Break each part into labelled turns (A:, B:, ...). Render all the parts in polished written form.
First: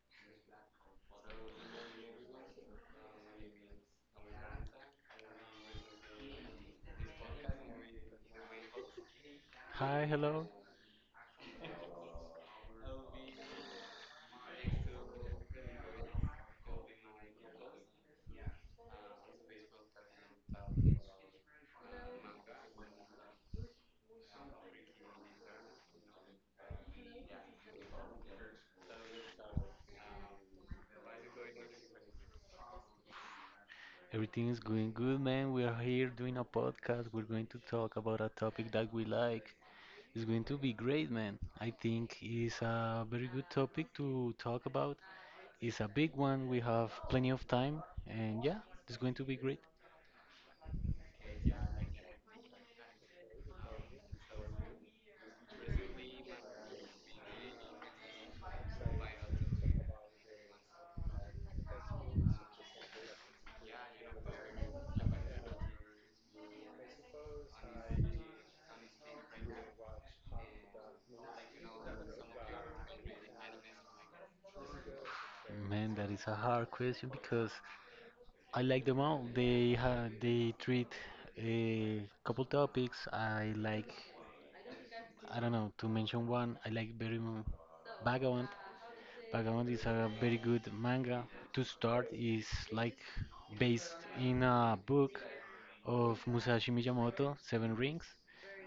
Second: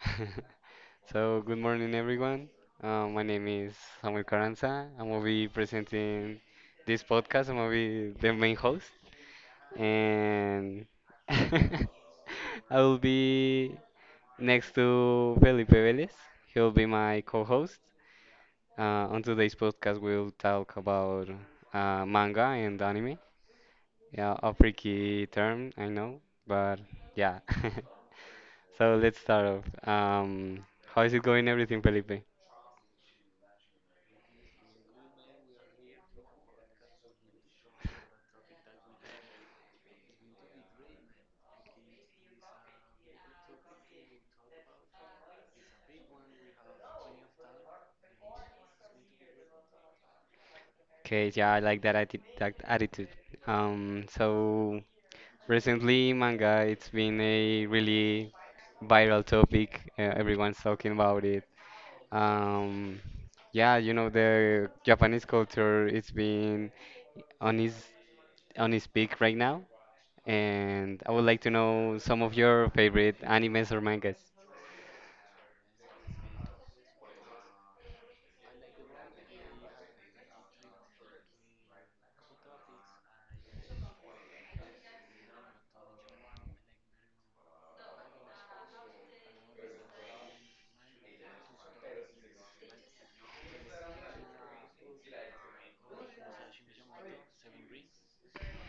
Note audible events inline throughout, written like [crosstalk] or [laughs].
A: [laughs] so good morning, everyone. My name is Samuel Carranza. I'm gonna be presenting this podcast. I'm gonna be the main host,
B: Hi, hello.
A: and [laughs] I will be next to Felipe Velez. He'll be my co-host. On today's podcast, we'll talk about manga and anime. Yeah, a freaky term, I know, but yeah. [laughs] So let's start off. How is it going, everything, Felipe?
B: Everything is going good, man. We are here doing a podcast. We're going to talk about a topic that we like. It's going to be great, man. I think it's a very good topic to talk about. It's a big one. We have plenty of time, and yeah, it's going to be great.
A: Okay, yeah, I like that attitude. So recently, manga, it's been a really viral topic. Everyone's talking about it. Um, yeah, the Japanese culture, it's been on its on its peak right now, and I would like to know some of your favorite animes or mangas.
B: Man, that is a hard question because I like them all. They treat a couple topics. I like, I don't know, to mention one. I like very Vagabond. Vagabond is a very good manga to start. Is like based in a book of Musashi Miyamoto, Seven Rings.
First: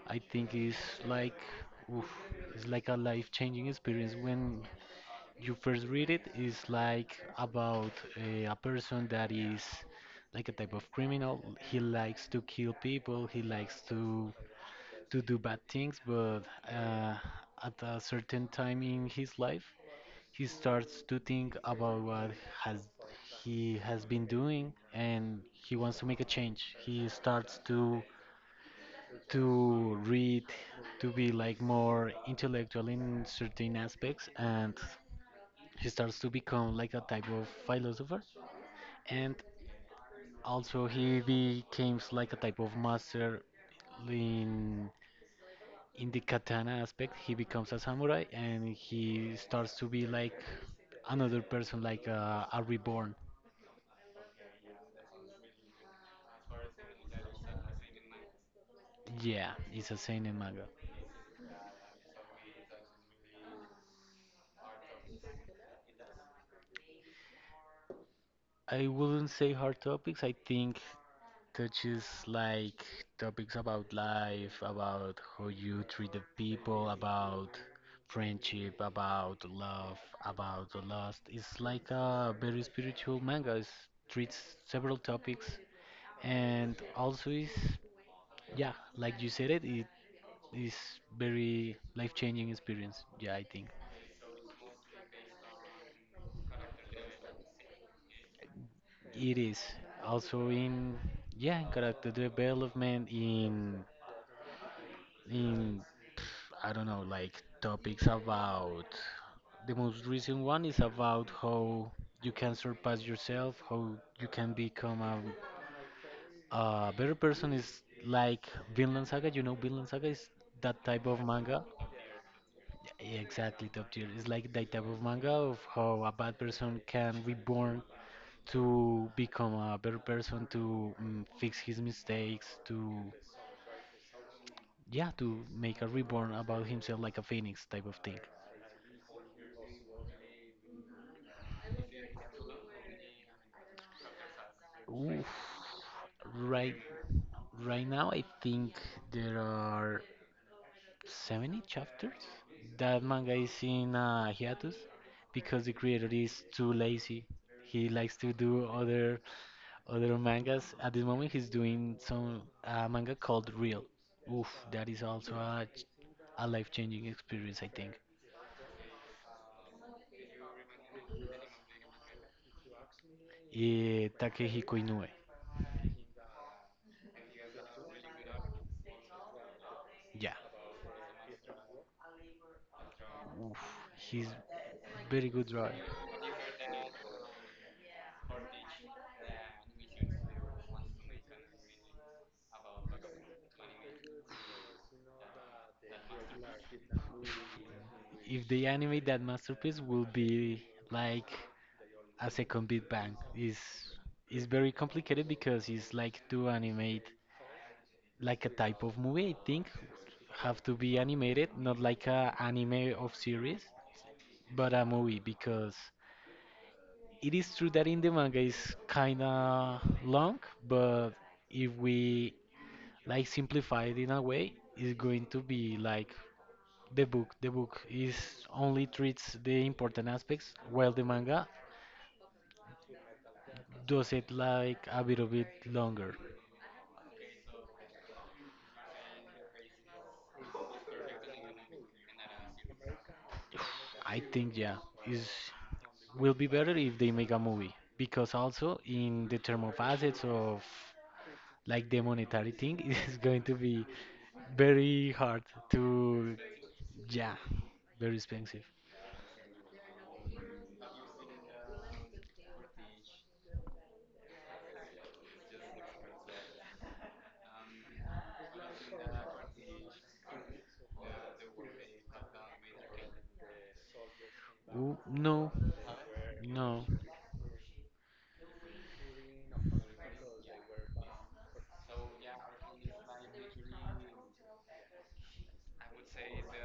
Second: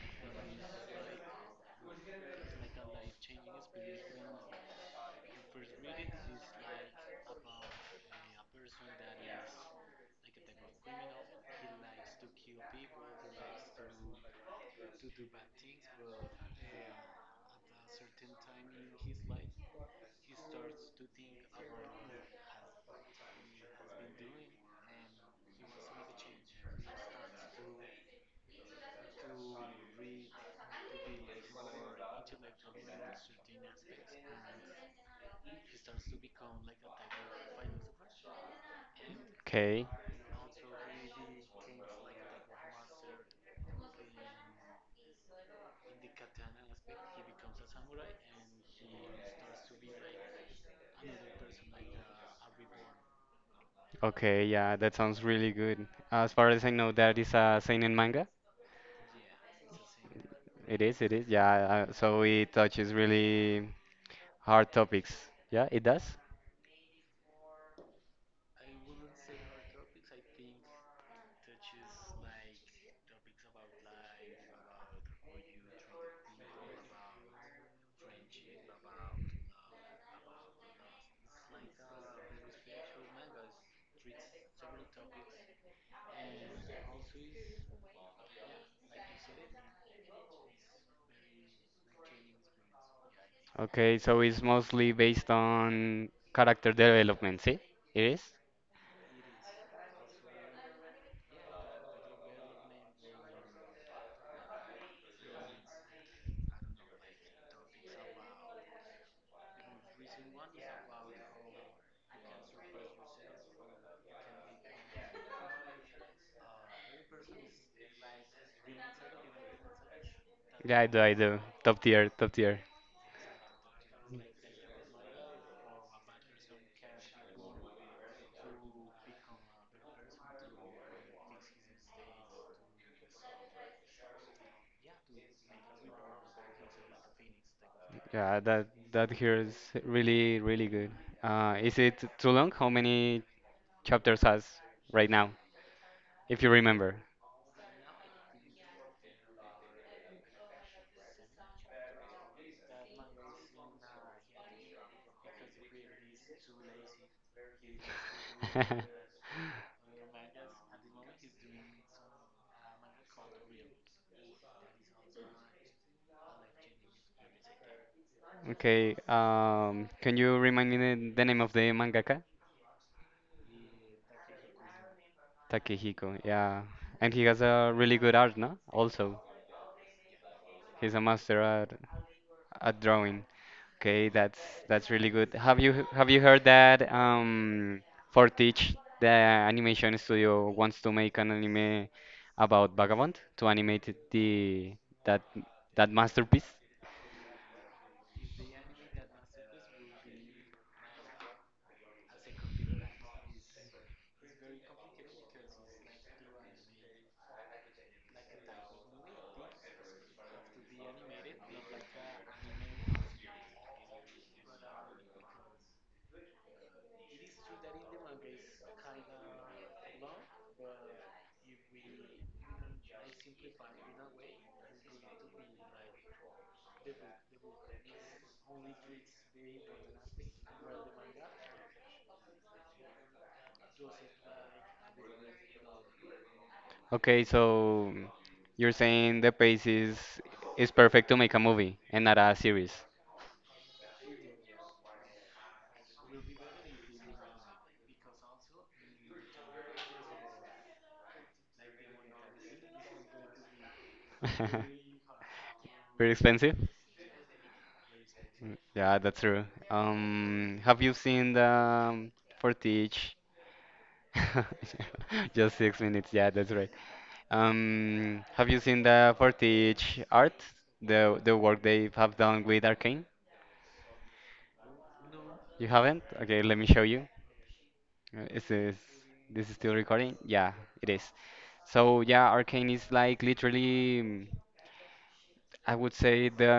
B: I think it's like oof, it's like a life-changing experience when you first read it. It's like about a person that is like a type of criminal. He likes to kill people. He likes to do bad things, but uh, at a certain time in his life, he starts to think about what has he has been doing, and he wants to make a change. He starts to read, to be like more intellectual in certain aspects, and he starts to become like a type of philosopher, and
A: Okay.
B: also he becomes like a type of master in in the katana aspect. He becomes a samurai and he starts to be like another person, like a reborn.
A: Okay, yeah, that sounds really good. As far as I know, that is a seinen manga.
B: Yeah, it's a seinen manga.
A: It is, it is. Yeah, so it touches really hard topics. Yeah, it does.
B: I wouldn't say hard topics. I think touches like topics about life, about how you treat the people, about friendship, about love, about the lost. It's like a very spiritual manga. It treats several topics, and also is, yeah, like you said it, it is very life-changing experience. Yeah, I think.
A: Okay, so it's mostly based on character development, see? It is?
B: It is also in, yeah, in character development, in I don't know, like topics about the most recent one is about how you can surpass yourself, how you can become a better person. Is like Vinland Saga. You know Vinland Saga is that
A: Yeah, I
B: type
A: do, I
B: of
A: do.
B: manga.
A: Top tier, top tier.
B: Yeah, exactly, top tier. It's like that type of manga of how a bad person can reborn to become a better person, to, mm, fix his mistakes, to, yeah, to make a reborn about himself, like a phoenix type of thing.
A: Yeah, that here is really, really good. Is it too long? How many chapters has right
B: Oof.
A: now, if you
B: Right,
A: remember?
B: right now I think there are 70 chapters. That manga is in a hiatus because the creator is too lazy. He likes to do other.
A: [laughs]
B: Other mangas at this moment, he's doing some manga called Real. Oof, that is also a, a life-changing experience, I think.
A: Okay, can you remind me the name of the mangaka?
B: Eh, Takehiko Inoue.
A: Takehiko, yeah. And he has a really good art, no? Also,
B: Yeah.
A: he's a master at drawing.
B: Oof,
A: Okay,
B: he's
A: that's really
B: very
A: good.
B: good
A: Have
B: drawer.
A: you have you heard that for the animation studio wants to make an anime about Vagabond to animate it- the that that masterpiece?
B: If they animate that masterpiece, will be like a second Big Bang. Is very complicated because it's like to animate like a type of movie. I think have to be animated, not like a anime of series, but a movie, because it is true that in the manga is kind of long, but if we like simplify it in a way, it's going to be like the book. The book is only treats the important aspects, while the manga does it like a bit of it longer.
A: Okay, so you're saying the pace is perfect to make a movie and not a series.
B: I think yeah, is will be better if they make a movie, because also in the term of assets of like the monetary thing [laughs] it is going to be
A: [laughs]
B: very hard
A: Pretty
B: to,
A: expensive?
B: yeah, very expensive.
A: Mm, yeah, that's true. Have you seen the for teach? [laughs] Just 6 minutes. Yeah, that's right. Have you seen the for teach art? The work they have done with Arcane?
B: Ooh, no.
A: You haven't? Okay, let me show
B: No.
A: you. Is this this is still recording? Yeah, it is. So yeah, Arcane is like literally, I would say the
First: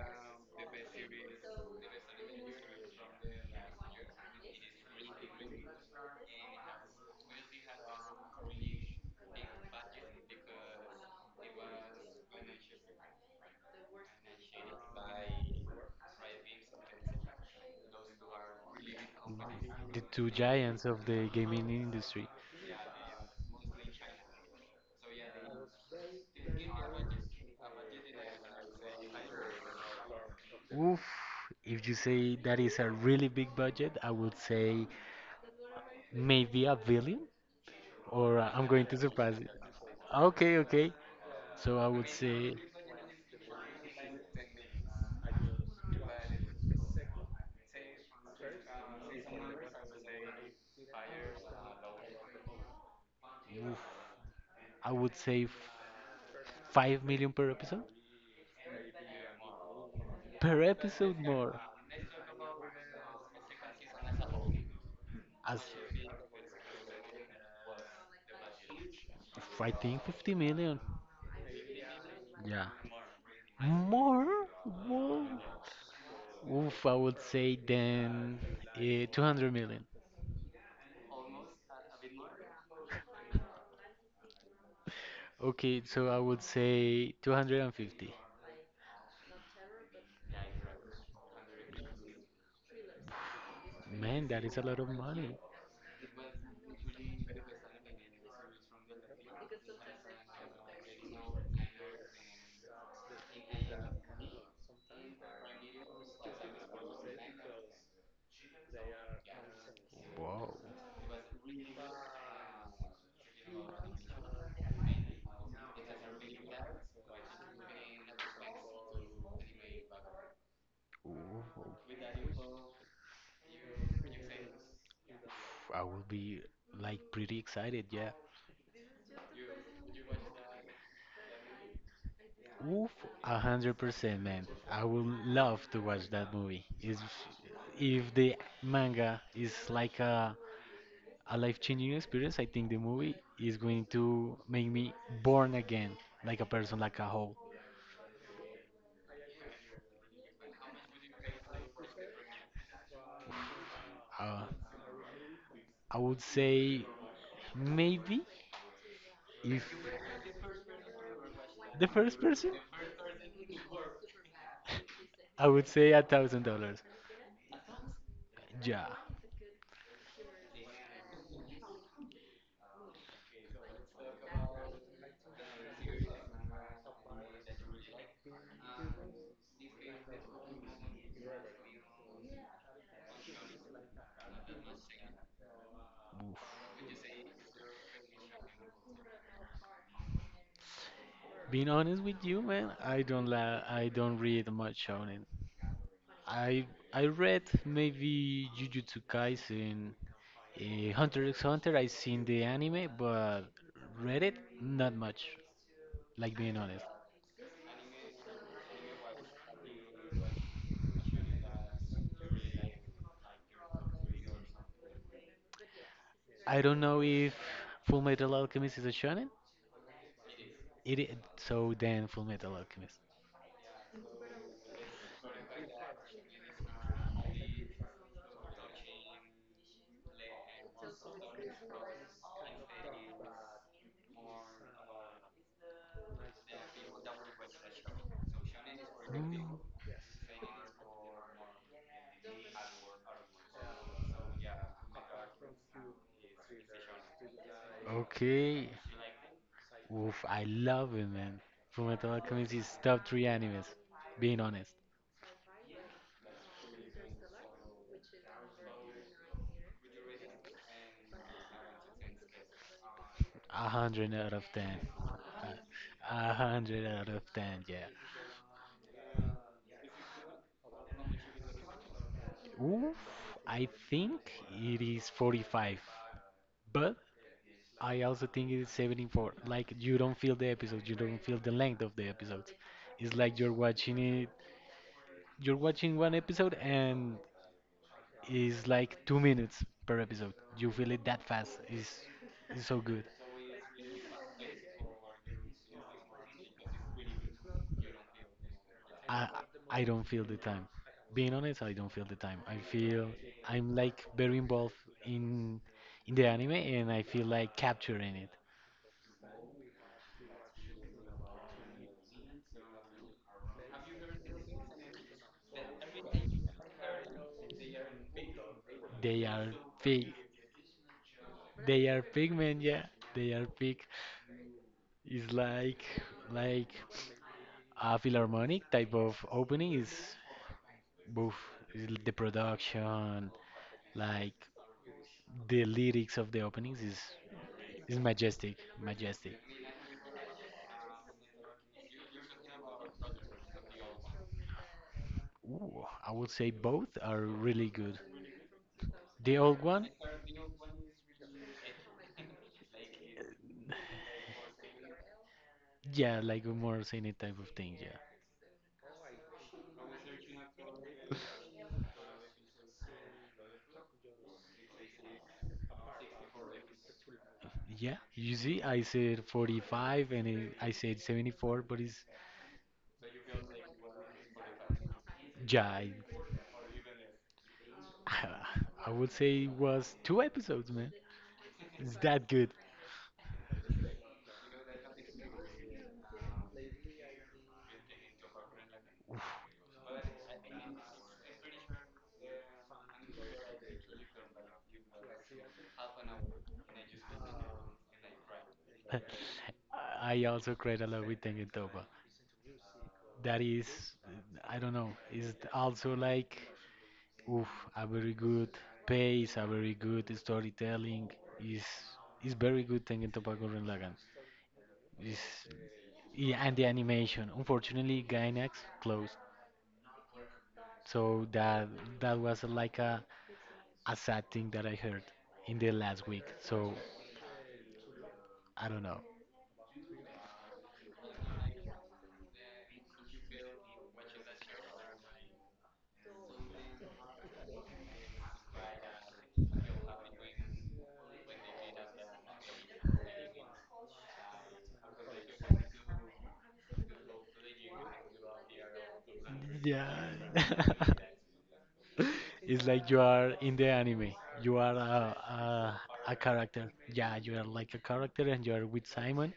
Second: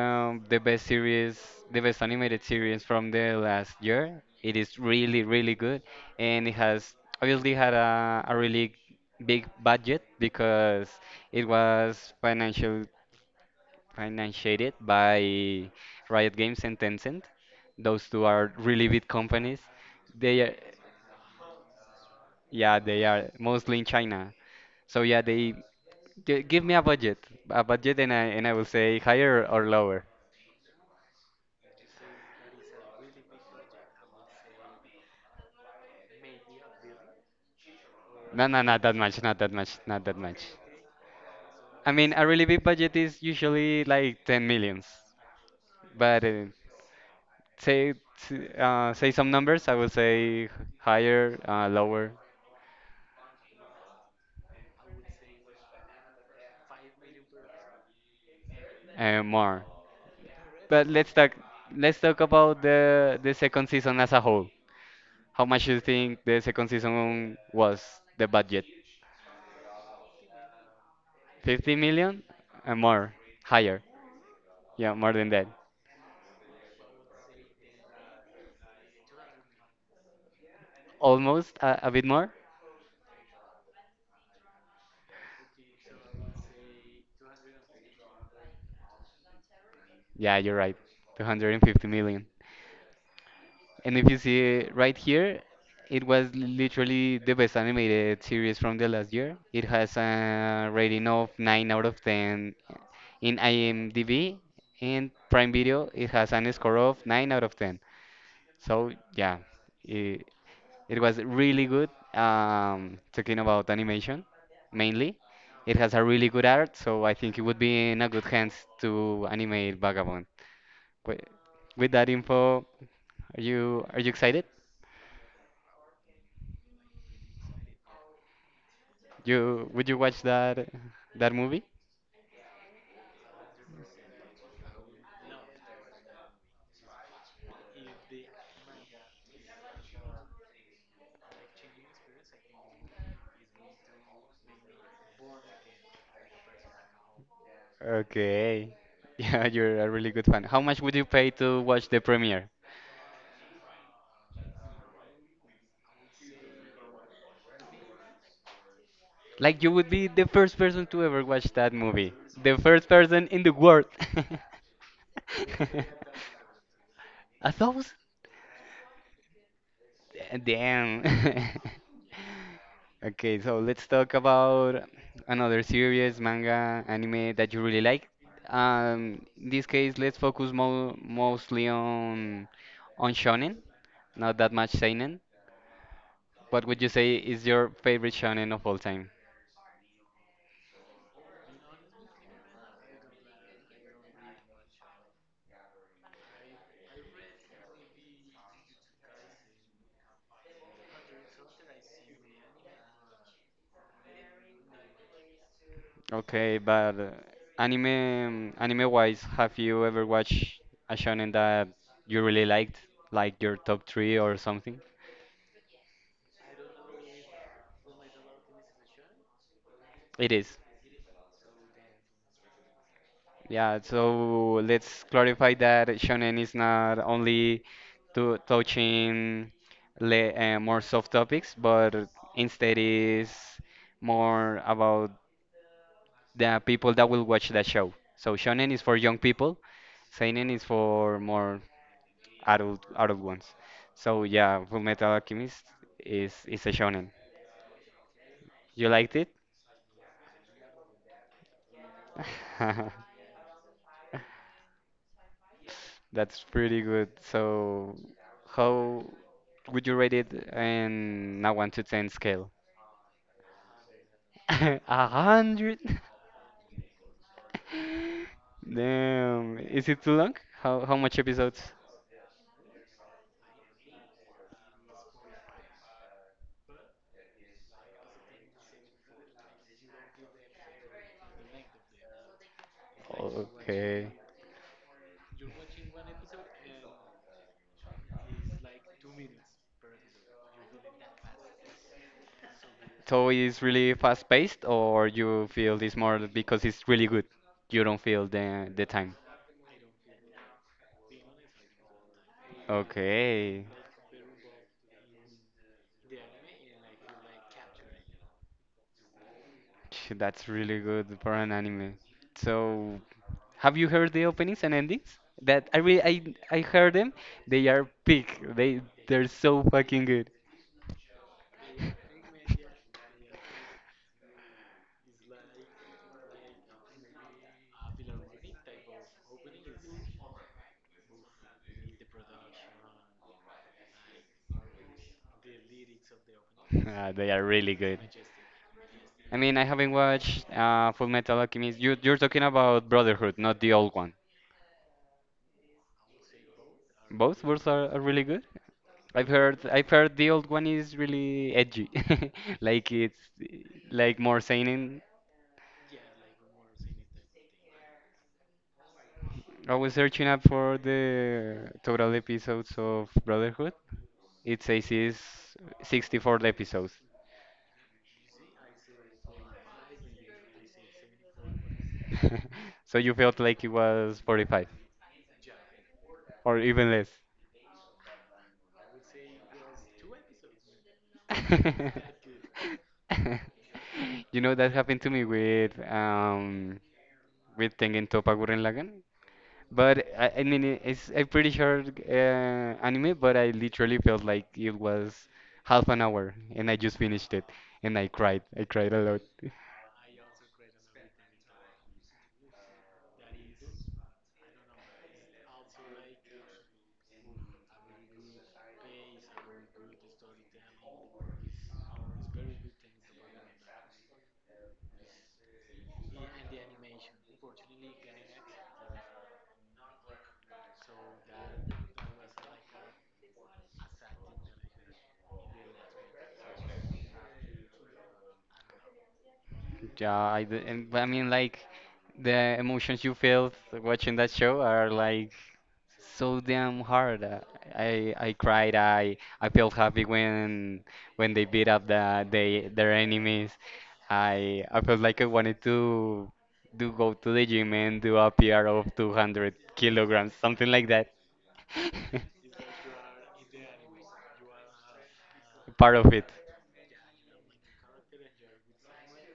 A: the best series, the best animated series from the last year. It is really, really good, and it has obviously had a really big budget because it was financial financiated by Riot Games and Tencent. Those two are really big companies.
B: The two
A: They are,
B: giants of the gaming industry.
A: yeah, they are mostly in China. So yeah, they give me a budget, and I will say higher or lower.
B: Oof, if you say that is a really big budget, I would say maybe a billion, or
A: No, no,
B: I'm
A: not
B: going
A: that
B: to
A: much, not
B: surprise you.
A: that much, not that much.
B: Okay, okay. So I
A: I
B: would
A: mean, a really
B: say,
A: big budget is usually like 10 millions, but say say some numbers, I would say higher, lower,
B: oof, I would say 5 million per episode.
A: and more.
B: Per
A: But let's
B: episode
A: talk
B: more.
A: let's talk about the second season as a whole. How
B: As
A: much you think the second season was the budget?
B: if I think 50 million.
A: 50 million
B: Yeah.
A: and more, higher.
B: More?
A: Yeah, more than
B: More?
A: that.
B: Oof, I would say then uh, 200 million.
A: Almost a bit more.
B: Okay, so I would say 250.
A: Yeah, you're right. 250 million. And if you
B: Man, that is a
A: see
B: lot of
A: right
B: money.
A: here, it was literally the best animated series from the last year. It has a rating of 9 out of 10 in IMDb, and Prime Video, it has an score of 9 out of 10. So, yeah, it,
B: Wow.
A: it was really good. Talking about animation mainly, it has a really good art, so I think it would be in a good hands to animate Vagabond. Wi-
B: Oof.
A: With that info, are you excited?
B: I would be like pretty excited, yeah.
A: You would you watch that movie?
B: Oof, 100%, man. I would love to watch that movie. If the manga is like a life-changing experience. I think the movie is going to make me born again, like a person, like a whole.
A: Okay. [laughs] Yeah, you're a really good fan. How much would you pay to watch the premiere?
B: Uh, I would say maybe,
A: Like you
B: if
A: would be the first person to ever watch that
B: the
A: movie.
B: first person,
A: The first person in the world. [laughs]
B: I would say $1,000.
A: 1,000?
B: Yeah.
A: Damn. [laughs] Okay, so let's talk about another series, manga, anime that you really like. In this case, let's focus mo mostly on shonen, not that much seinen. What
B: Oof.
A: would you say is your favorite shonen of all time?
B: Being honest with you, man, I don't read much shonen. I I read maybe Jujutsu Kaisen, Hunter x Hunter. I seen the anime, but read it not much. Like being
A: Okay,
B: honest.
A: but anime wise, have you ever watched a shonen that you really liked, like your top three or something?
B: I don't know if Full Metal Alchemist is a shonen.
A: It is.
B: It is, so then Full Metal Alchemist.
A: Yeah, so let's clarify that shonen is not only to touching le more soft topics, but instead is more about the people that will watch that show. So shonen is for young
B: Mm,
A: people. Seinen is for more adult ones. So yeah, Full Metal Alchemist is a shonen.
B: okay.
A: You liked it?
B: Oof, I love it, man. Full Metal Alchemist is top three animes. Being honest,
A: [laughs] That's pretty good. So how would you rate it in a one to ten scale?
B: a hundred out of ten.
A: [laughs] A
B: Uh,
A: hundred? [laughs]
B: A hundred out of ten, yeah.
A: Damn. Is it too long? How much episodes?
B: Oof, I think it is 45, but I also think it's 74. Like you don't feel the episode, you don't feel the length of the episodes. It's like you're
A: Okay.
B: watching it, you're watching one episode and it's like 2 minutes per episode. You feel it that fast. It's so good.
A: So it's really fast paced or you feel this more because it's really good? You don't feel the time.
B: I I don't feel the time. Being honest, I don't feel the time. I feel
A: Okay.
B: I'm like very involved in in the anime and I feel like capturing it.
A: [laughs] Phew, that's really good for an anime. So, have you heard the openings and endings? That I really, I heard them. They are peak. They
B: They
A: they're
B: are
A: so fucking
B: big.
A: good.
B: They are big, man. Yeah, they are big. It's like like. A philharmonic type of opening is both the production, like the lyrics of the openings
A: [laughs] Ah, they are really good.
B: is majestic,
A: I
B: majestic.
A: mean, I haven't watched Full Metal Alchemist. You're talking about Brotherhood, not the old one.
B: Ooh, I would say both are
A: Both
B: really
A: are
B: good.
A: really good. I've
B: The
A: heard
B: old
A: I've
B: one,
A: heard the old one is really edgy, [laughs] like it's
B: uh,
A: like more seinen.
B: yeah, like a more scenic type of thing, yeah.
A: I was searching up for the total episodes of Brotherhood. It says is 64 episodes.
B: Yeah, you see, I said 45 and it, I said 74, but it's
A: [laughs] So you felt like it was 45
B: yeah I,
A: or even less.
B: [sighs] [laughs] I would say it was two episodes, man. It's that good.
A: [laughs] You know that happened to me with with Tengen Toppa Gurren Lagann. But I mean it's a pretty short anime, but I literally felt like it was half an hour and I just finished it and I cried. I cried a lot.
B: [laughs] I also cried a lot with Tengen Tengentoba. That is, I don't know, is also like, oof, a very good pace, a very good storytelling. Is is very good Tengen Toppa Gurren Lagann. It's, yeah, and the animation. Unfortunately, Gainax closed, so that was like a sad thing that I heard in the last week. So I don't know.
A: Yeah, but I mean, like, the emotions you felt watching that show are like so damn hard. I cried. I felt happy when they beat up their enemies. I felt like I wanted to do go to the gym and do a PR of 200
B: Yeah,
A: kilograms, something like that.
B: [laughs] it's like you are in the anime. You are a,
A: [laughs]
B: a
A: Part of
B: a
A: it.
B: character. Yeah, you are like a character, and you are with Simon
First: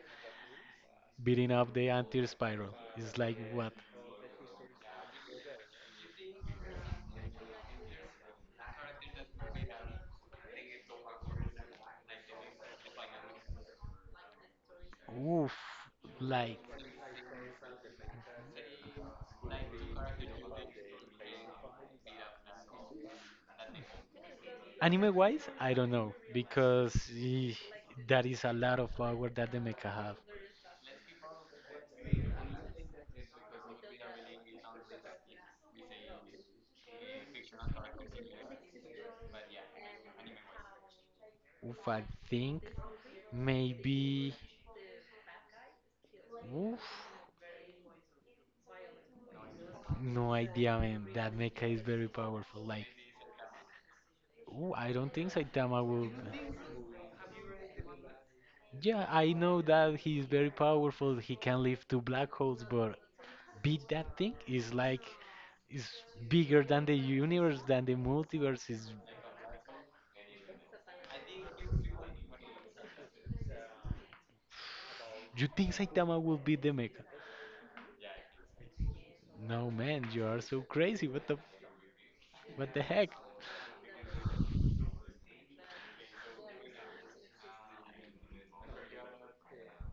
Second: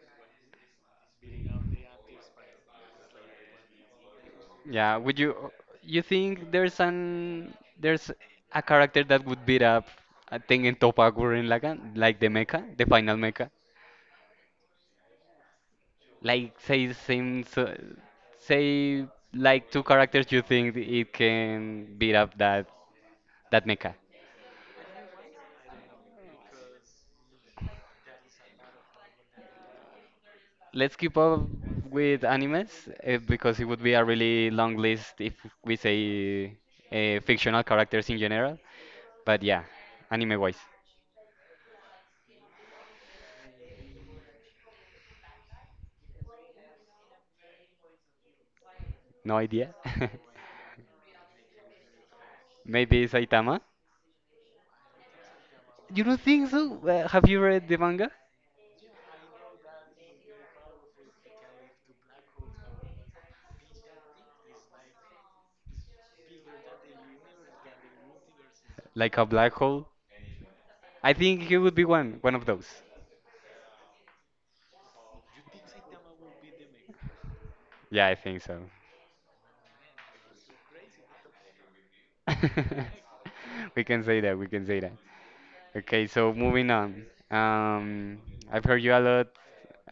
B: beating up the anti spiral. It's like what?
A: Yeah, would you think there's a character that would beat up a think in Topa Gurren Lagann, like the mecha, the final mecha?
B: Oof,
A: Like
B: like
A: say like two characters you think it can beat up that mecha.
B: anime wise, I don't know because that is a lot of power that the mecha have.
A: Let's keep up with animes because it would be a really long list if we say fictional characters in general. But yeah, anime wise,
B: Oof, I think maybe, oof,
A: no idea. [laughs]
B: no idea, man. That mecha is very powerful. Like,
A: Maybe Saitama?
B: ooh, I don't think Saitama
A: You
B: will.
A: don't think so? Have you read the manga?
B: Yeah, I know that he's very powerful. He can live two black holes, but beat that thing is like is bigger than the universe, than the multiverse. Is
A: Like a black hole? I think he would be one of those.
B: you think Saitama will beat the mecha?
A: Yeah, I think so.
B: No, man, you are so crazy. What the
A: [laughs]
B: heck?
A: We can say that, we can say that. Okay, so moving on. Um, I've heard you a lot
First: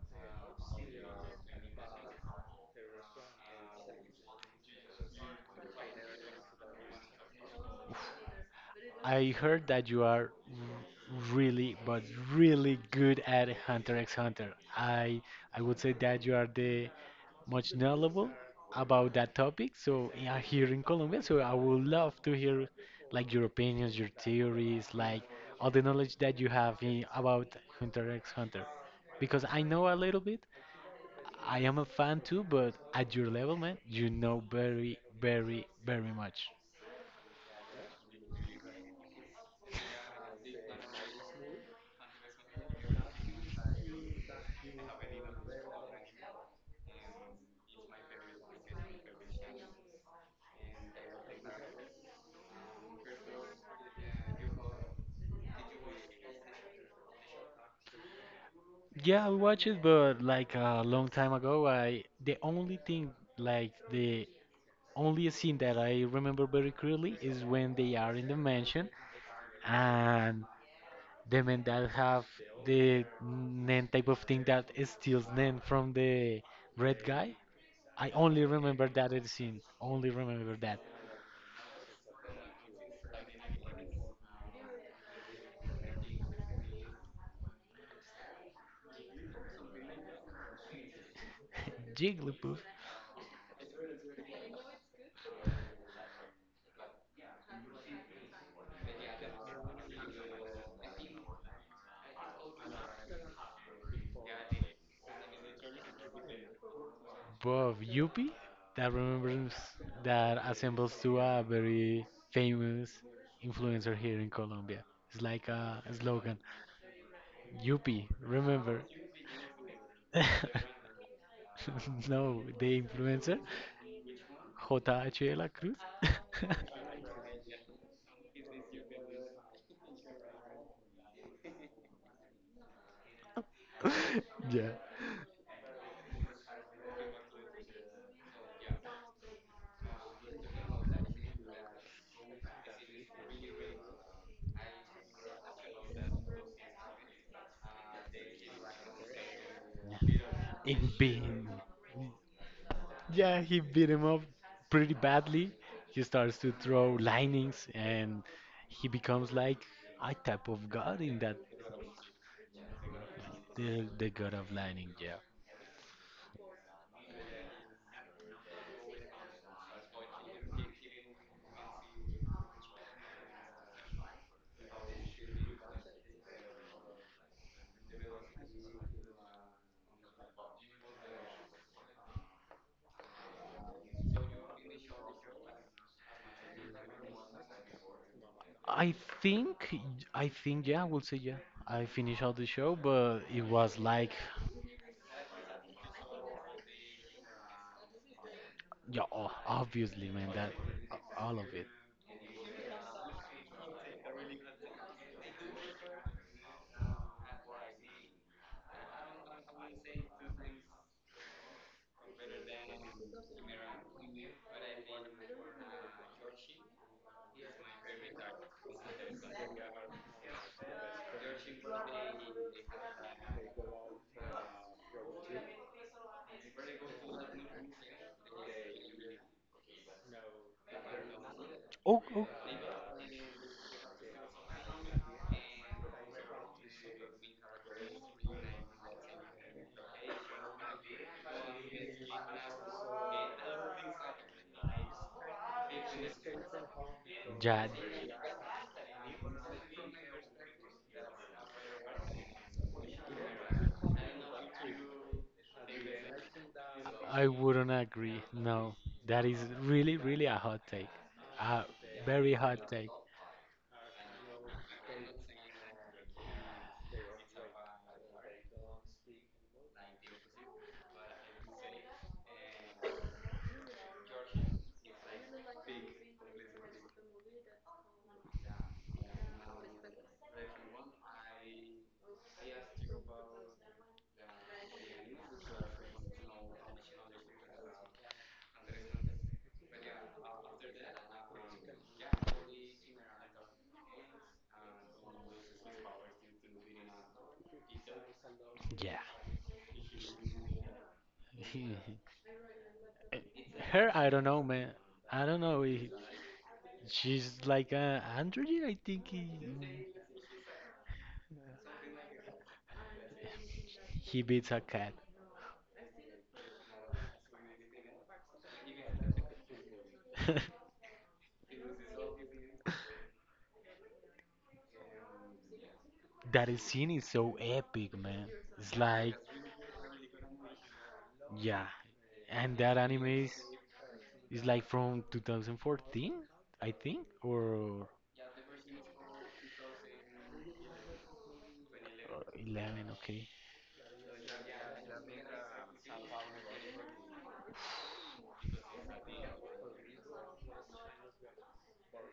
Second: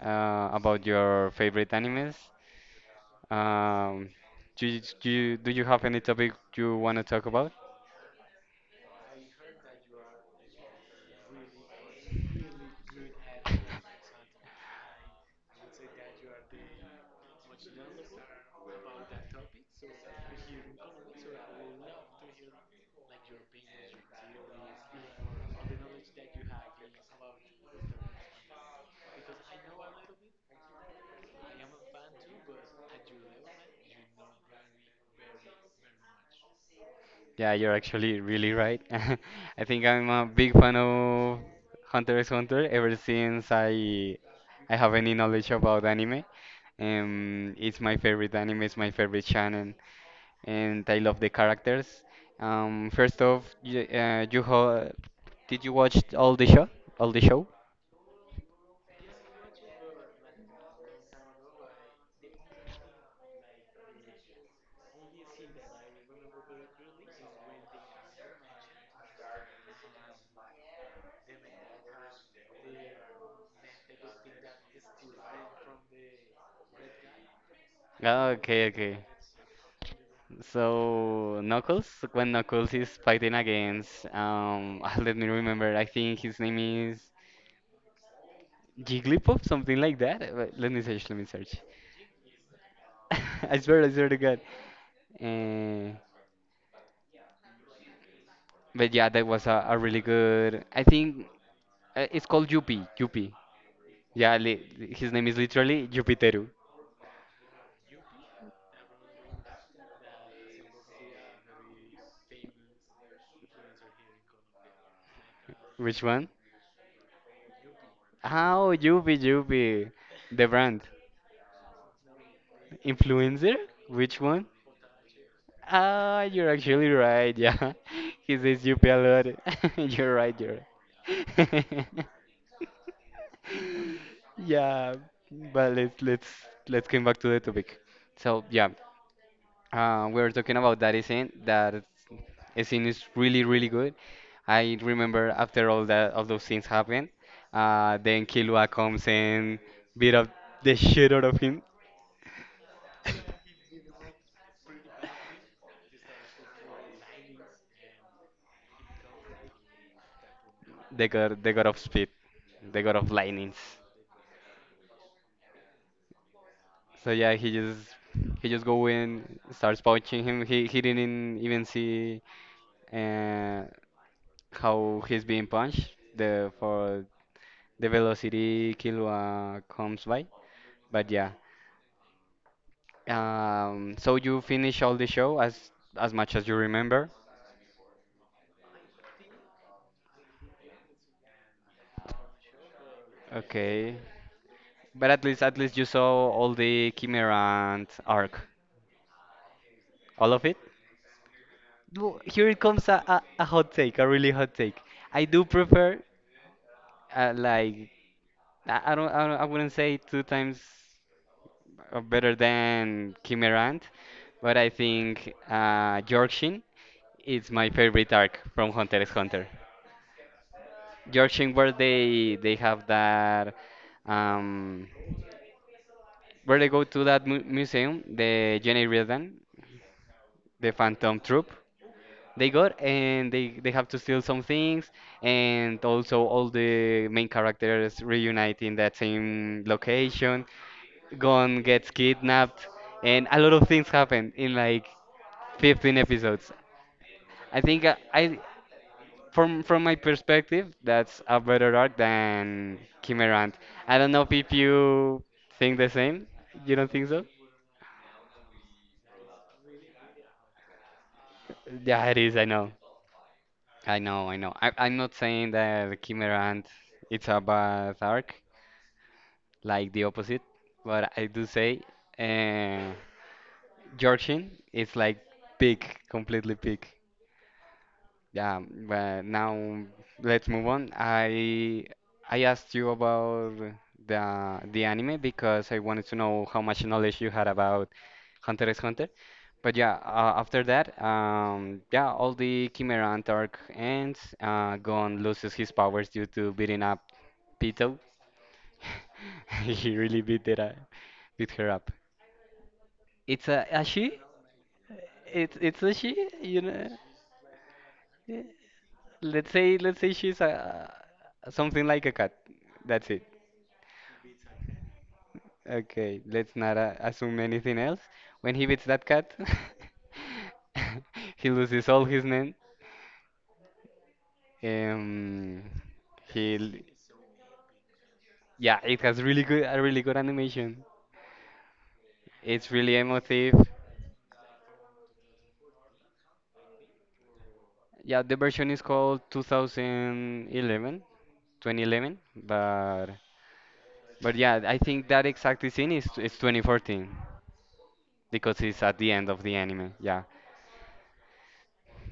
A: about your favorite animes. Um, do you have any topic you want to talk about?
B: I heard that you are really, but really good at Hunter x Hunter. I would say that you are the much knowledgeable about that topic. So yeah, here in Colombia, so I would love to hear like your opinions, your theories, like all the knowledge that you have in, about Hunter x Hunter. Because I know a little bit. I am a fan too, but at your level, man, you know very, very, very much.
A: Yeah, you're actually really right. [laughs] I think I'm a big fan of Hunter x Hunter ever since I have any knowledge about anime. It's my favorite anime, it's my favorite channel, and I love the characters. First off, you, you ho did you watch all the show? All the show?
B: Yeah, I watched it, but like a long time ago, I the only thing, like the only scene that I remember very clearly is when they are in the mansion and the men that have the Nen type of thing that steals Nen from the red guy. I
A: Ah,
B: only
A: okay,
B: remember
A: okay.
B: that scene. Only remember that.
A: So Knuckles, when Knuckles is fighting against, [laughs] let me remember. I think his name is Jigglypuff, something like that. Wait, let me search, let me search.
B: [laughs] Jigglypuff.
A: [laughs] I swear to God. Uh, but yeah, that was a really good. I think it's called Yuppie. Yuppie. Yeah, li his name is literally Jupiteru.
B: But Yuppie, that remembers, that assembles to a very famous influencer here in Colombia. It's like a
A: Which one?
B: slogan. Yuppie,
A: Oh,
B: remember.
A: Yuppie, Yuppie. The brand.
B: [laughs] No, the influencer,
A: Influencer? Which one?
B: JH de la Cruz.
A: Ah, you're actually right. Yeah, [laughs] he says Yuppie a lot. [laughs] You're right, you're right. [laughs] [laughs]
B: [laughs] Yeah,
A: Yeah, but let's come back to the topic. So yeah, we were talking about that scene. That scene is really really good. I remember after all those things happened, then Killua comes and beat up the
B: it
A: shit out
B: beat
A: of
B: him.
A: him.
B: Yeah,
A: [laughs]
B: he beat him up pretty badly. He starts to throw lightnings and he becomes like a type of
A: They
B: god in
A: got
B: that.
A: they got of speed, they got of lightnings.
B: The god of lightning, yeah.
A: So yeah, he just go in, starts punching him. He didn't even see uh, how he's being punched the for the velocity Killua comes by. But yeah. So you finish all the show as much as you remember.
B: I think I think yeah, I will say yeah. I finished all the show, but it was
A: Okay.
B: like
A: But at least you saw all the Kimerant arc.
B: yeah, obviously, man,
A: All of
B: that
A: it?
B: all of it.
A: Well, here it comes a hot take, a really hot take. I do prefer like I wouldn't say two times better than Kim Rand, but I think Yorkshin is my favorite arc from Hunter x Hunter. Yorkshin, where they have that um, where they go to that museum, the Jenny Reardon, the Phantom Troop.
B: Oh, oh,
A: They go and they have to steal some things, and also all the main characters reunite in that same location. Gon gets kidnapped, and a lot of things happen in like 15 episodes. I
B: yeah.
A: think I from my perspective, that's a better arc than Kimerant. I don't know if you think the same. You don't think so?
B: I wouldn't agree. No, that is really, really a hot take. A
A: Yeah, it is.
B: very
A: I
B: hot
A: know.
B: take.
A: I know. I know. I'm not saying that Kimerant it's a bad arc, like the opposite. But I do say, uh, Georgin is like big, completely big. Yeah, but now let's move on. I asked you about the anime because I wanted to know how much knowledge you had about Hunter x Hunter. But yeah, after that, yeah, all the Chimera Antarch ends. Gon loses his powers due to beating up Pito.
B: Yeah.
A: [laughs] He really beat it up, beat her up.
B: [laughs]
A: It's a
B: Her, I
A: she?
B: don't know, man. I don't
A: It's
B: know. If,
A: it's a she, you
B: she's like a
A: know?
B: android. I think
A: Let's say she's a something like a cat. That's it.
B: he beats a cat.
A: Okay, let's not assume anything else. When he beats that cat,
B: [laughs]
A: [laughs] he loses all his men. Um,
B: That
A: he l-
B: scene is so epic, man. It's
A: yeah, it
B: like,
A: has really good a really good animation.
B: yeah, and
A: It's
B: that
A: really
B: anime
A: emotive.
B: is like from 2014, I think, or
A: Yeah, the version is called 2011,
B: 11.
A: but
B: Okay,
A: but yeah, I think that exact scene is it's 2014 because it's at the end of the anime. Yeah.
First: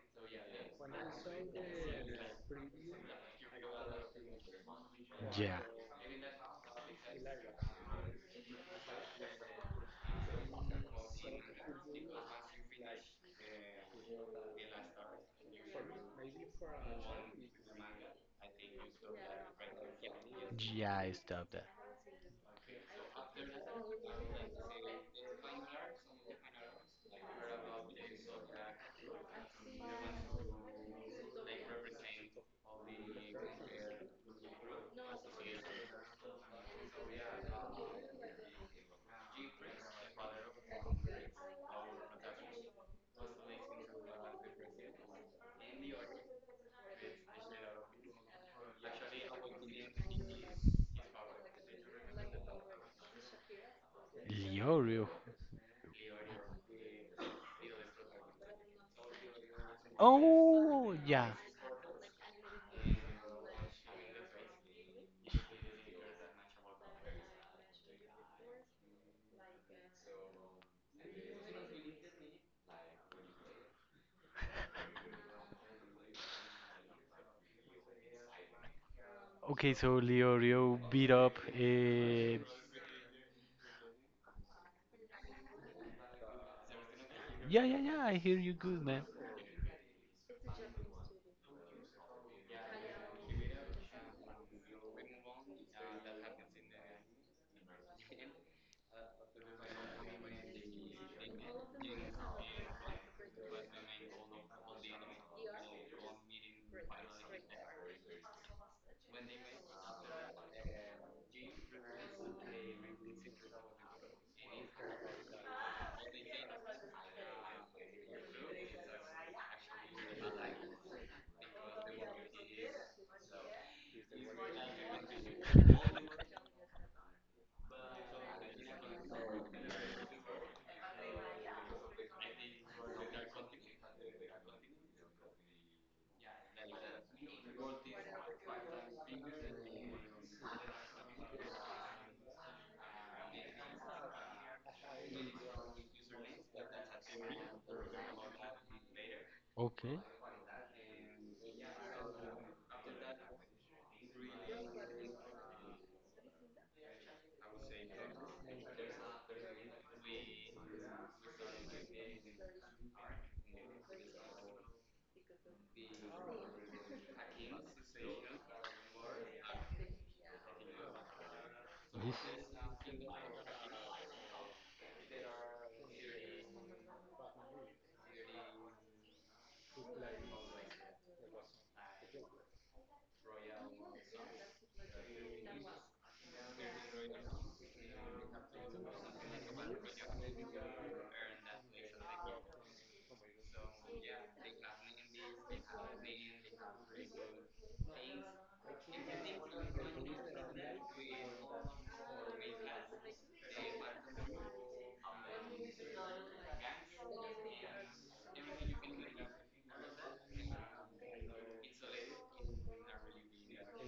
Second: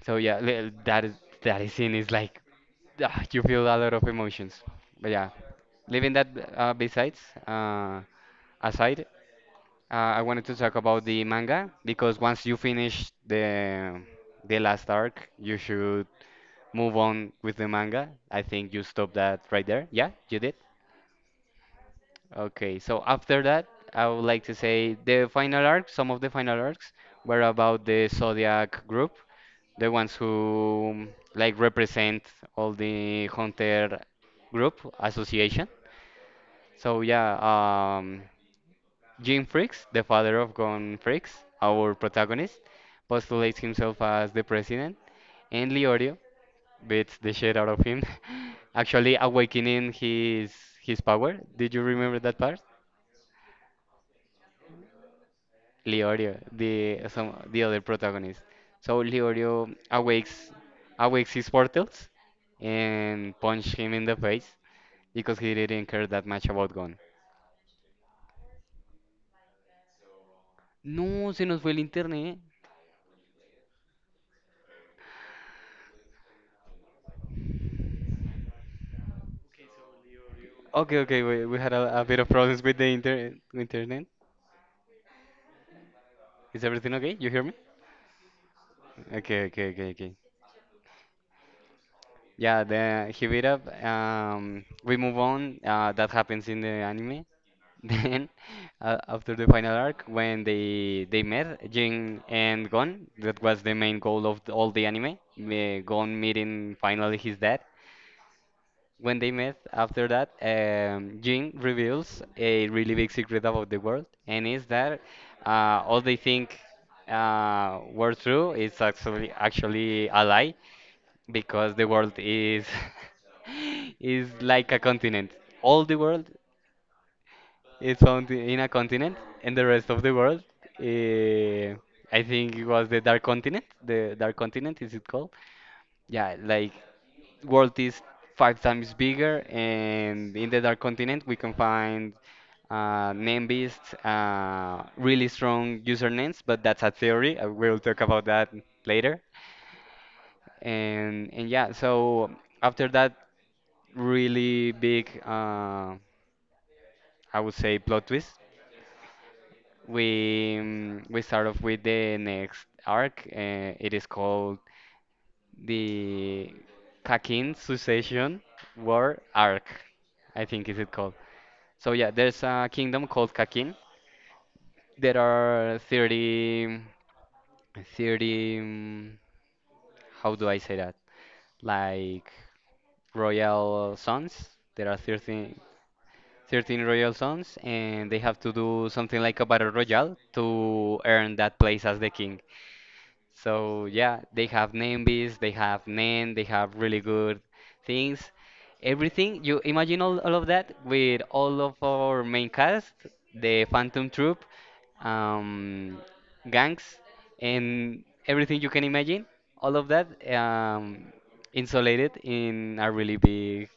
A: So yeah, that is scene is like you feel a lot of emotions. But yeah,
B: yeah,
A: leaving that besides uh, aside, I wanted to talk about the manga because once you finish the last arc, you should move on with the manga. I think you stopped that right there. Yeah, you did.
B: yeah, I stopped that.
A: Okay, so after that, I would like to say the final arc, some of the final arcs were about the Zodiac group, the ones who like represent all the Hunter group association. So yeah, Jim Freaks, the father of Gon Freaks, our protagonist, postulates himself as the president, and Leorio beats the shit out of him, [laughs] actually awakening his power. Did you remember that part?
B: Liorio,
A: Leorio, the other protagonist. So Leorio awakes
B: oh, yeah.
A: awakes his portals and punch him in the face because he didn't care that much about Gon. No, se nos fue el internet.
B: Okay, so Leorio
A: Okay,
B: beat
A: okay,
B: up.
A: we had a bit of problems with the internet. Is everything okay? You hear me?
B: Yeah, yeah, yeah. I hear you good, man.
A: Okay, okay, okay, okay. Yeah, the he beat up. We move on. That happens in the anime. [laughs] Then, after the final arc, when they met Jin and Gon, that was the main goal of all the anime. Gon meeting finally his dad. When they met after that, Jin reveals a really big secret about the world, and is that all they think were true is actually a lie, because the world is [laughs] is like a continent. All the world is found in a continent, and the rest of the world, eh, I think it was the dark continent. The dark continent is it called? Yeah, like world is five times bigger, and in the dark continent we can find name beasts, really strong usernames, but that's a theory. We will talk about that later.
B: Okay.
A: And yeah, so after that really big, I would say, plot twist. We start off with the next arc. It is called the Kakin Succession War Arc. I think is it called. So yeah,
B: Oof.
A: there's a kingdom called Kakin. There are thirty. 30, how do I say that? Like royal sons. There are 30, 13 Royal Sons, and they have to do something like a battle royale to earn that place as the king. So yeah, they have name beasts, they have Nen, they have really good things. Everything you imagine all of that with all of our main cast, the Phantom Troop, um, gangs, and everything you can imagine. All of that um, insulated in a really big,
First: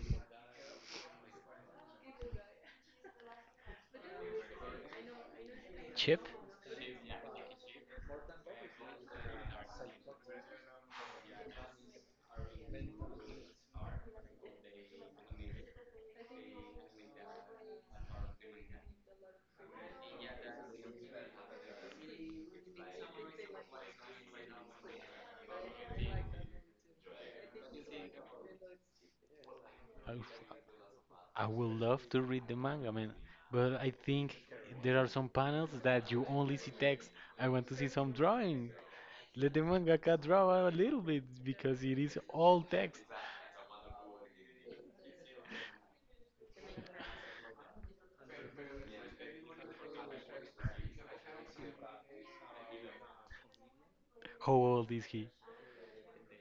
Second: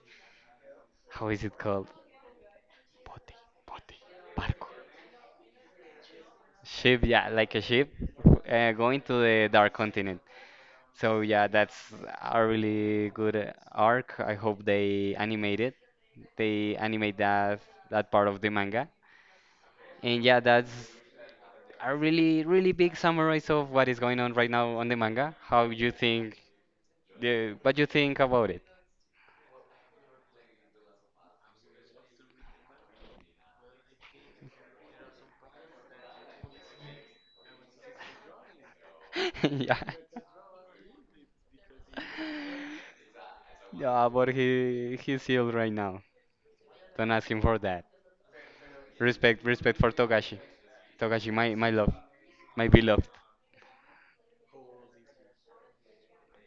A: how is it called? Bote, bote, barco.
B: Chip.
A: Ship, yeah, like a ship going to the Dark Continent. So yeah, that's a really good arc. I hope they animate it. They animate that part of the manga. And yeah, that's a really really big summary of what is going on right now on the manga. How you think the what you think about it?
B: Oof. I would love to read the manga, man. But I think there are some panels that you only see text. I want to see some drawing.
A: [laughs]
B: Let the
A: Yeah.
B: mangaka draw a little bit because it is all text.
A: Yeah, but he's ill right now. Don't ask him for that. Respect, respect for Togashi. Togashi, my love, my beloved.
B: How old is he?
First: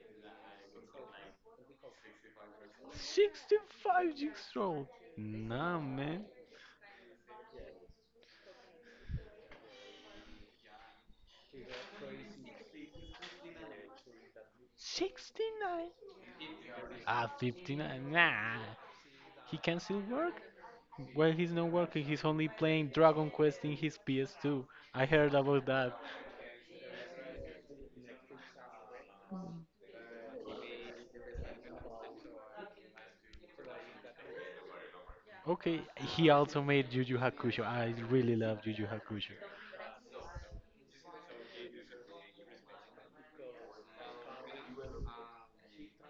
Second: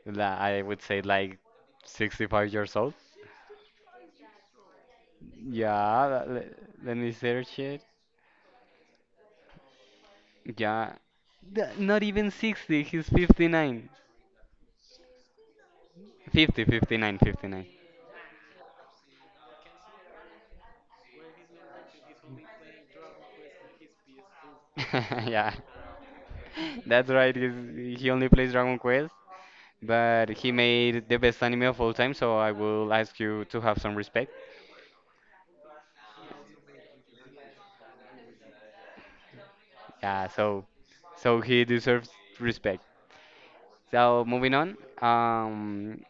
A: I would say like 65 years old.
B: 65 years old. Nah,
A: Yeah,
B: man.
A: let me search it. Yeah, not even 60, he's 59.
B: 69?
A: 50, 59,
B: Ah,
A: 59.
B: 59. Nah. He can still work? Well, he's not working. He's only playing Dragon Quest in his PS2. I
A: [laughs]
B: heard
A: Yeah,
B: about that.
A: that's right, he only plays Dragon Quest, but he made the best anime of all time, so I will ask you to have some respect.
B: Okay, he also made Yu Yu Hakusho. I really love Yu Yu Hakusho.
A: Yeah, so he deserves respect. So moving on,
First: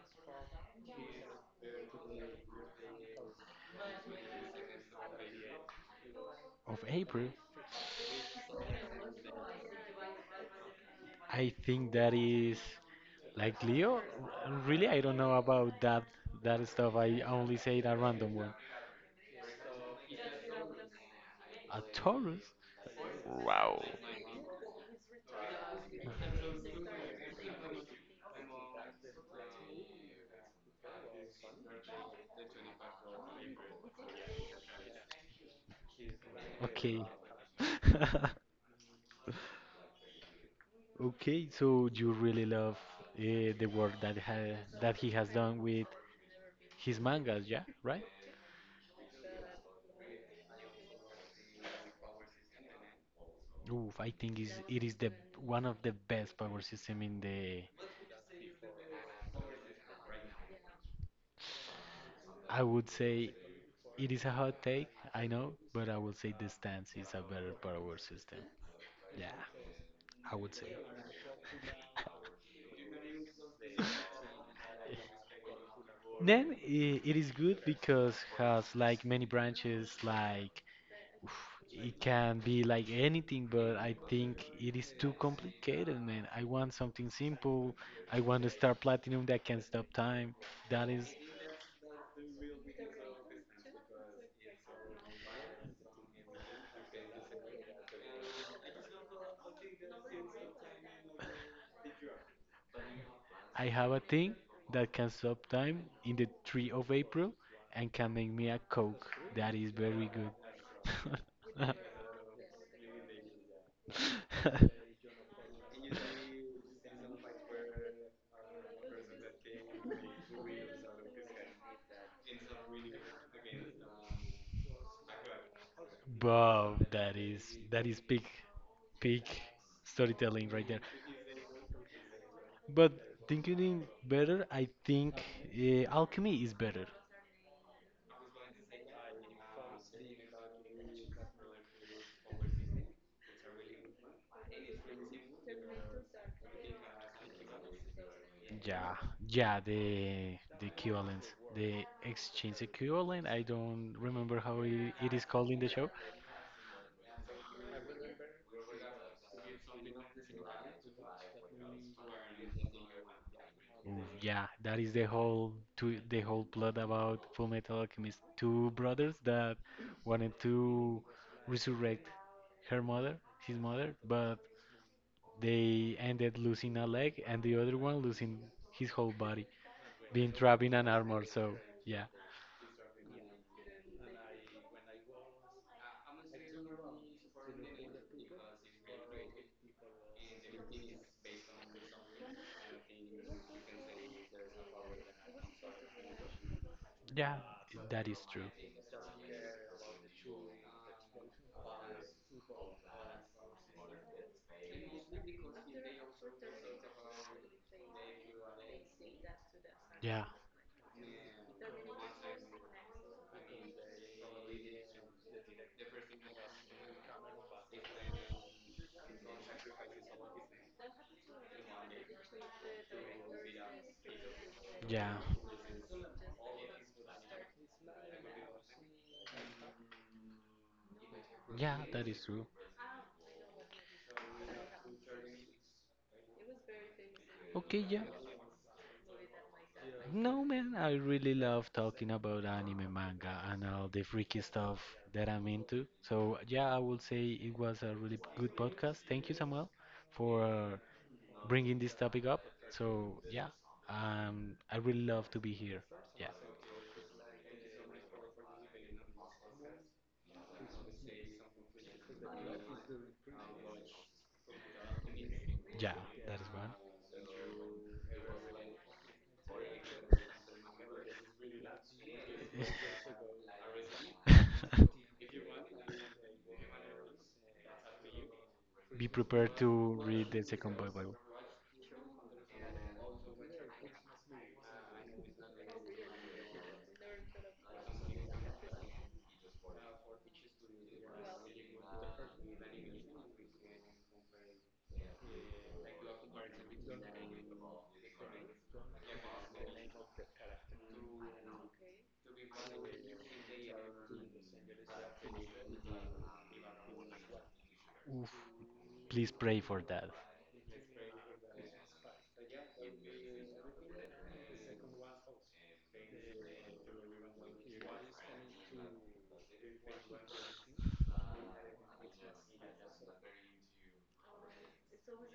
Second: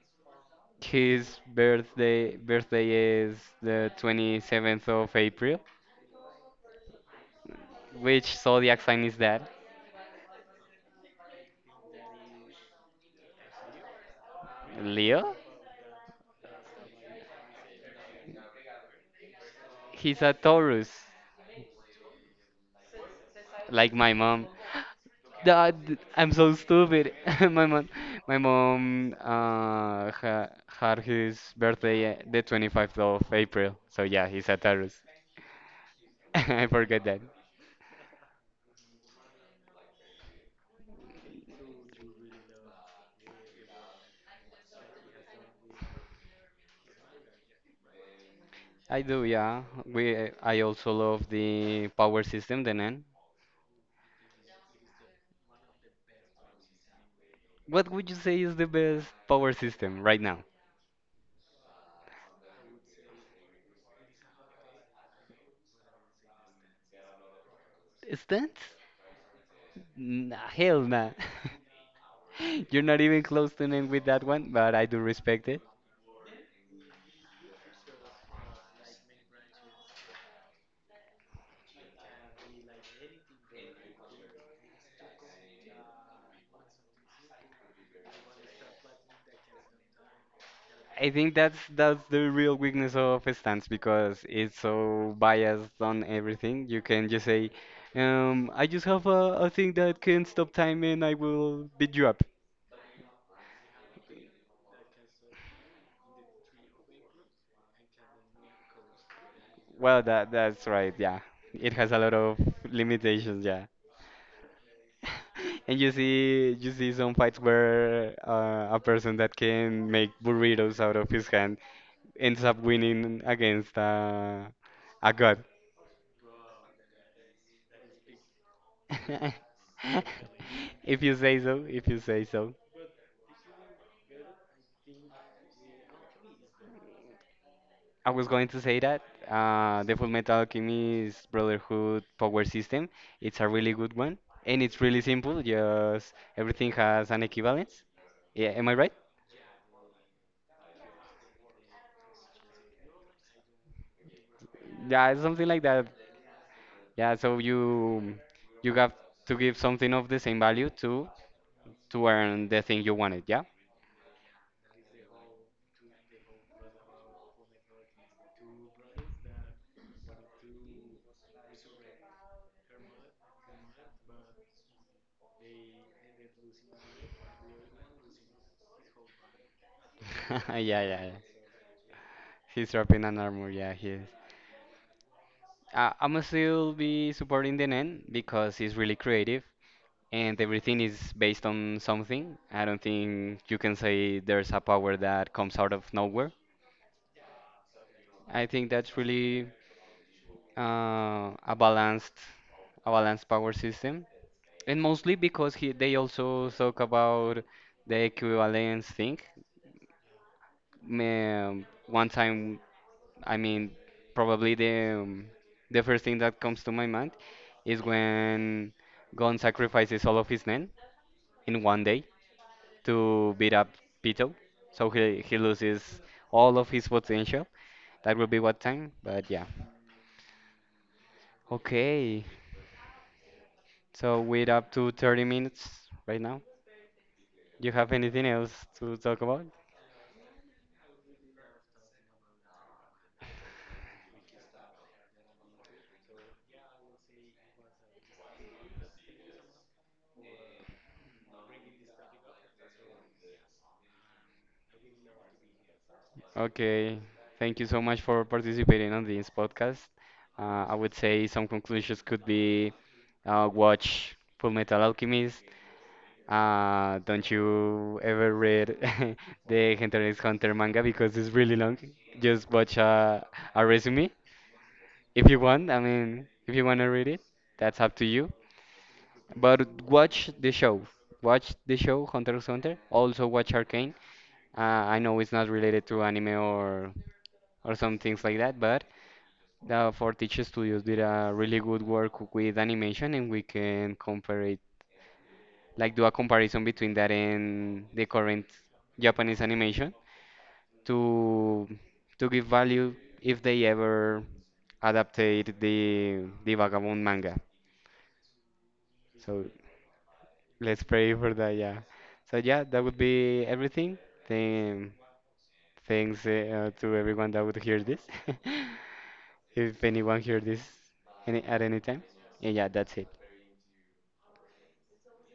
A: his birthday is the 27th of April.
B: Of April,
A: Which zodiac sign is that?
B: I think that is. Like Leo? Really, I don't know
A: Leo?
B: about that stuff. I only say a random one.
A: He's a Taurus,
B: A Taurus? Wow.
A: like my mom. [gasps] Dad, I'm so stupid. [laughs] My mom, my mom had his birthday the 25th of April. So yeah, he's a Taurus. [laughs] I forget
B: Okay.
A: that.
B: [laughs] Okay, so you really love the work that ha that he has done with his mangas, yeah, right?
A: I do, yeah. I also love the power system, the NEN.
B: Oof, I think is it is the one of the best power system in the.
A: What would you say is the best power system right now?
B: I would say it is a hot take, I know, but I will say the stance is a better power system.
A: Stance?
B: Yeah. I
A: Nah,
B: would say.
A: hell nah. [laughs] You're not even close to an end with that one, but I do respect it.
B: Then it is good because has like many branches, like it can be like anything, but I think it is too complicated, man. I want something simple. I want a star platinum that can stop time. That is,
A: I think that's the real weakness of stance because it's so biased on everything. You can just say, I just have a thing that can stop time and I will beat you up.
B: I have a thing that can stop time in the 3rd of April and can make me a Coke. That is
A: Well,
B: very
A: that's right, yeah. It
B: good. [laughs]
A: has a lot of limitations, yeah.
B: [laughs]
A: [laughs] And you see some fights where a person that can make burritos out of his hand ends up winning against a god.
B: Bro, that is peak peak
A: [laughs]
B: storytelling right there.
A: If you say so, if you say so.
B: But thinking in better, I think alchemy is better.
A: I was going to say that the Full Metal Alchemist Brotherhood power system, it's a really good one, and it's really simple. Just everything has an equivalence. Yeah, am I
B: Yeah,
A: right?
B: yeah, the equivalent, the exchange equivalent. I don't remember how it
A: Yeah,
B: is
A: something
B: called in
A: like
B: the show.
A: that. Yeah, so you have to give something of the same value to earn the thing you wanted, yeah?
B: Ooh, yeah, that is the whole two, the whole plot about Full Metal Alchemist. Two brothers that wanted to resurrect her mother, his mother, but they ended losing a leg and the other one losing his whole body, being
A: [laughs] Yeah,
B: trapped in an
A: yeah, yeah.
B: armor. So yeah,
A: He's dropping an armor, yeah, he is. I'm still be supporting the Nen because he's really creative and everything is based on something. I don't think you can say there's a power that comes out of nowhere.
B: yeah, that is true.
A: I think that's really uh, a balanced a balanced power system. And mostly because they also talk about the equivalence thing.
B: Yeah,
A: One time, I mean, probably the first thing that comes to my mind is when Gon sacrifices all of his men in one day to beat up Pito. So
B: yeah,
A: he loses all of his potential. That will be what time, but yeah.
B: yeah, that is
A: Okay,
B: true.
A: so we're up to 30 minutes right now. Do you
B: Okay,
A: have
B: yeah.
A: anything else to talk about?
B: No, man, I really love talking about anime, manga, and all the freaky stuff that I'm into. So, yeah, I would say it was a really good podcast. Thank you, Samuel, for bringing this topic up. So, yeah, I really love to be here. Yeah,
A: Okay, thank you so much for participating on this podcast. I would say some conclusions could be watch Full Metal Alchemist.
B: yeah, that
A: Don't you ever read [laughs] the Hunter x Hunter manga because it's really long. Just watch a resume
B: is one.
A: if you want. I mean, if you want to read it, that's up to you.
B: [laughs] Be prepared
A: But
B: to
A: watch
B: read the
A: the
B: second
A: show.
B: Bible.
A: Watch the show Hunter x Hunter. Also watch Arcane. I know it's not related to anime or some things like that, but for Teach Studios did a really good work with animation, and we can compare it, like do a comparison between that and the current Japanese animation to to give value if they ever adaptate the Vagabond manga.
B: Oof, please
A: So
B: pray for that.
A: let's pray for that, yeah. So yeah, that would be everything. Then thanks to everyone that would hear this. [laughs] If anyone hear this any at any time, and yeah, that's it.